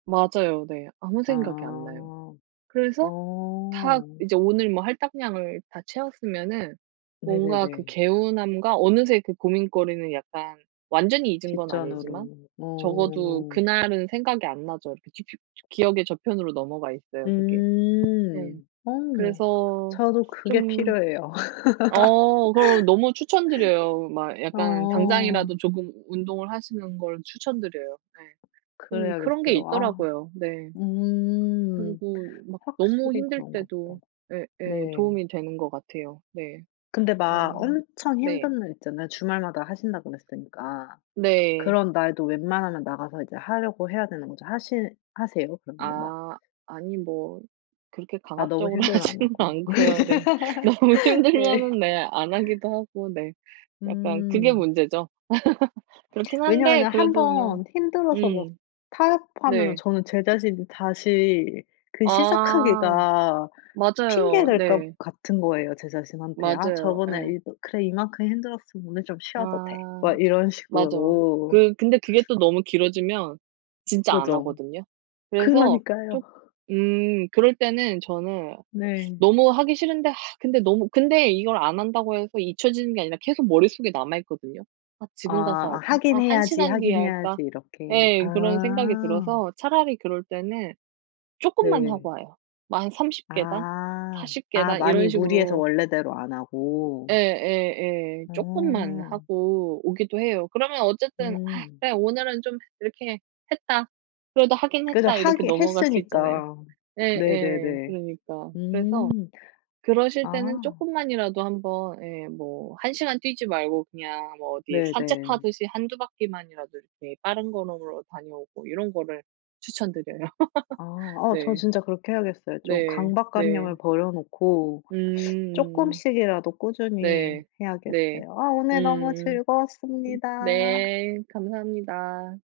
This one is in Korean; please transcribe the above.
맞아요. 네. 아무 생각이 안 나요. 아. 그래서 다 어. 이제 오늘 뭐 할당량을 다 채웠으면은 뭔가 그 네네네. 개운함과 어느새 그 고민거리는 약간 완전히 잊은 건 아니지만 뒷전으로. 적어도 어. 그날은 생각이 안 나죠. 이렇게 지표 기억의 저편으로 넘어가 있어요 그게. 네. 음. 어. 그래서 저도 그게 좀 필요해요. 어 그럼 너무 추천드려요. 막 약간 어. 당장이라도 조금 운동을 하시는 걸 추천드려요. 네. 좀 그런 게 그래야겠어요. 아. 있더라고요. 네. 음. 그리고 막 너무 확실히 힘들 그런가 때도 보다. 네. 예예. 도움이 되는 것 같아요. 네. 근데 막 어. 엄청 네. 힘든 날 있잖아요. 주말마다 하신다고 그랬으니까. 네. 그런 날도 웬만하면 나가서 이제 하려고 해야 되는 거죠. 하시 하세요? 그러면은 막 아. 아니 뭐 그렇게 아 너무 강압적으로 힘들면 안 하지는 하고. 않고요. 네. 너무 네. 힘들면은 네 안 하기도 하고 네 약간 그게 음. 문제죠. 그렇긴 한데 왜냐면은 1 그래도 그냥 번 힘들어서 뭐 음. 타협하면은 네. 저는 제 자신이 다시 그 아. 시작하기가 핑계 맞아요. 댈 네. 것 같은 거예요, 제 자신한테. '아 맞아요. 저번에 예. 이도 그래 이 만큼 힘들었으면 오늘 좀 쉬어도 돼.' 아. 막 이런 맞아요. 식으로. 그 근데 그게 또 너무 길어지면 진짜 안 그죠. 하거든요. 그래서 그러니까요. 좀 음. 그럴 때는 저는 네. 너무 하기 싫은데 근데 너무 근데 이걸 안 한다고 해서 잊혀지는 게 아니라 계속 머릿속에 남아 있거든요. '아 지금 가서 아 할까? 아 '하긴 1 해야지, 시간 뒤에 하긴 할까?' 해야지.' 이렇게. 예. 그런 생각이 아. 들어서 차라리 그럴 때는 조금만 하고 네. 와요. 뭐 한 30 계단? 아. 40 아 계단? 많이 이런 무리해서 식으로 원래대로 안 하고? 예예예. 조금만 어. 하고 오기도 해요. 그러면 어쨌든 '아 음. 그래 오늘은 좀 이렇게 했다. 그래도 하긴 그래도 했다.' 이렇게 하긴 넘어갈 수 있잖아요. 했으니까. 예예. 네네네. 그러니까. 그래서 음. 그러실 때는 아. 조금만이라도 한번 예 뭐 1 시간 뛰지 말고 그냥 뭐 어디 네네. 산책하듯이 1-2 바퀴 만이라도 이렇게 빠른 걸음으로 다녀오고 이런 거를 추천드려요. 아 어 저 네. 진짜 그렇게 해야겠어요. 좀 네. 네. 강박관념을 버려 놓고 음. 조금씩이라도 꾸준히 네. 네. 해야겠어요. 아 오늘 너무 음. 으 즐거웠습니다. 네. 감사합니다.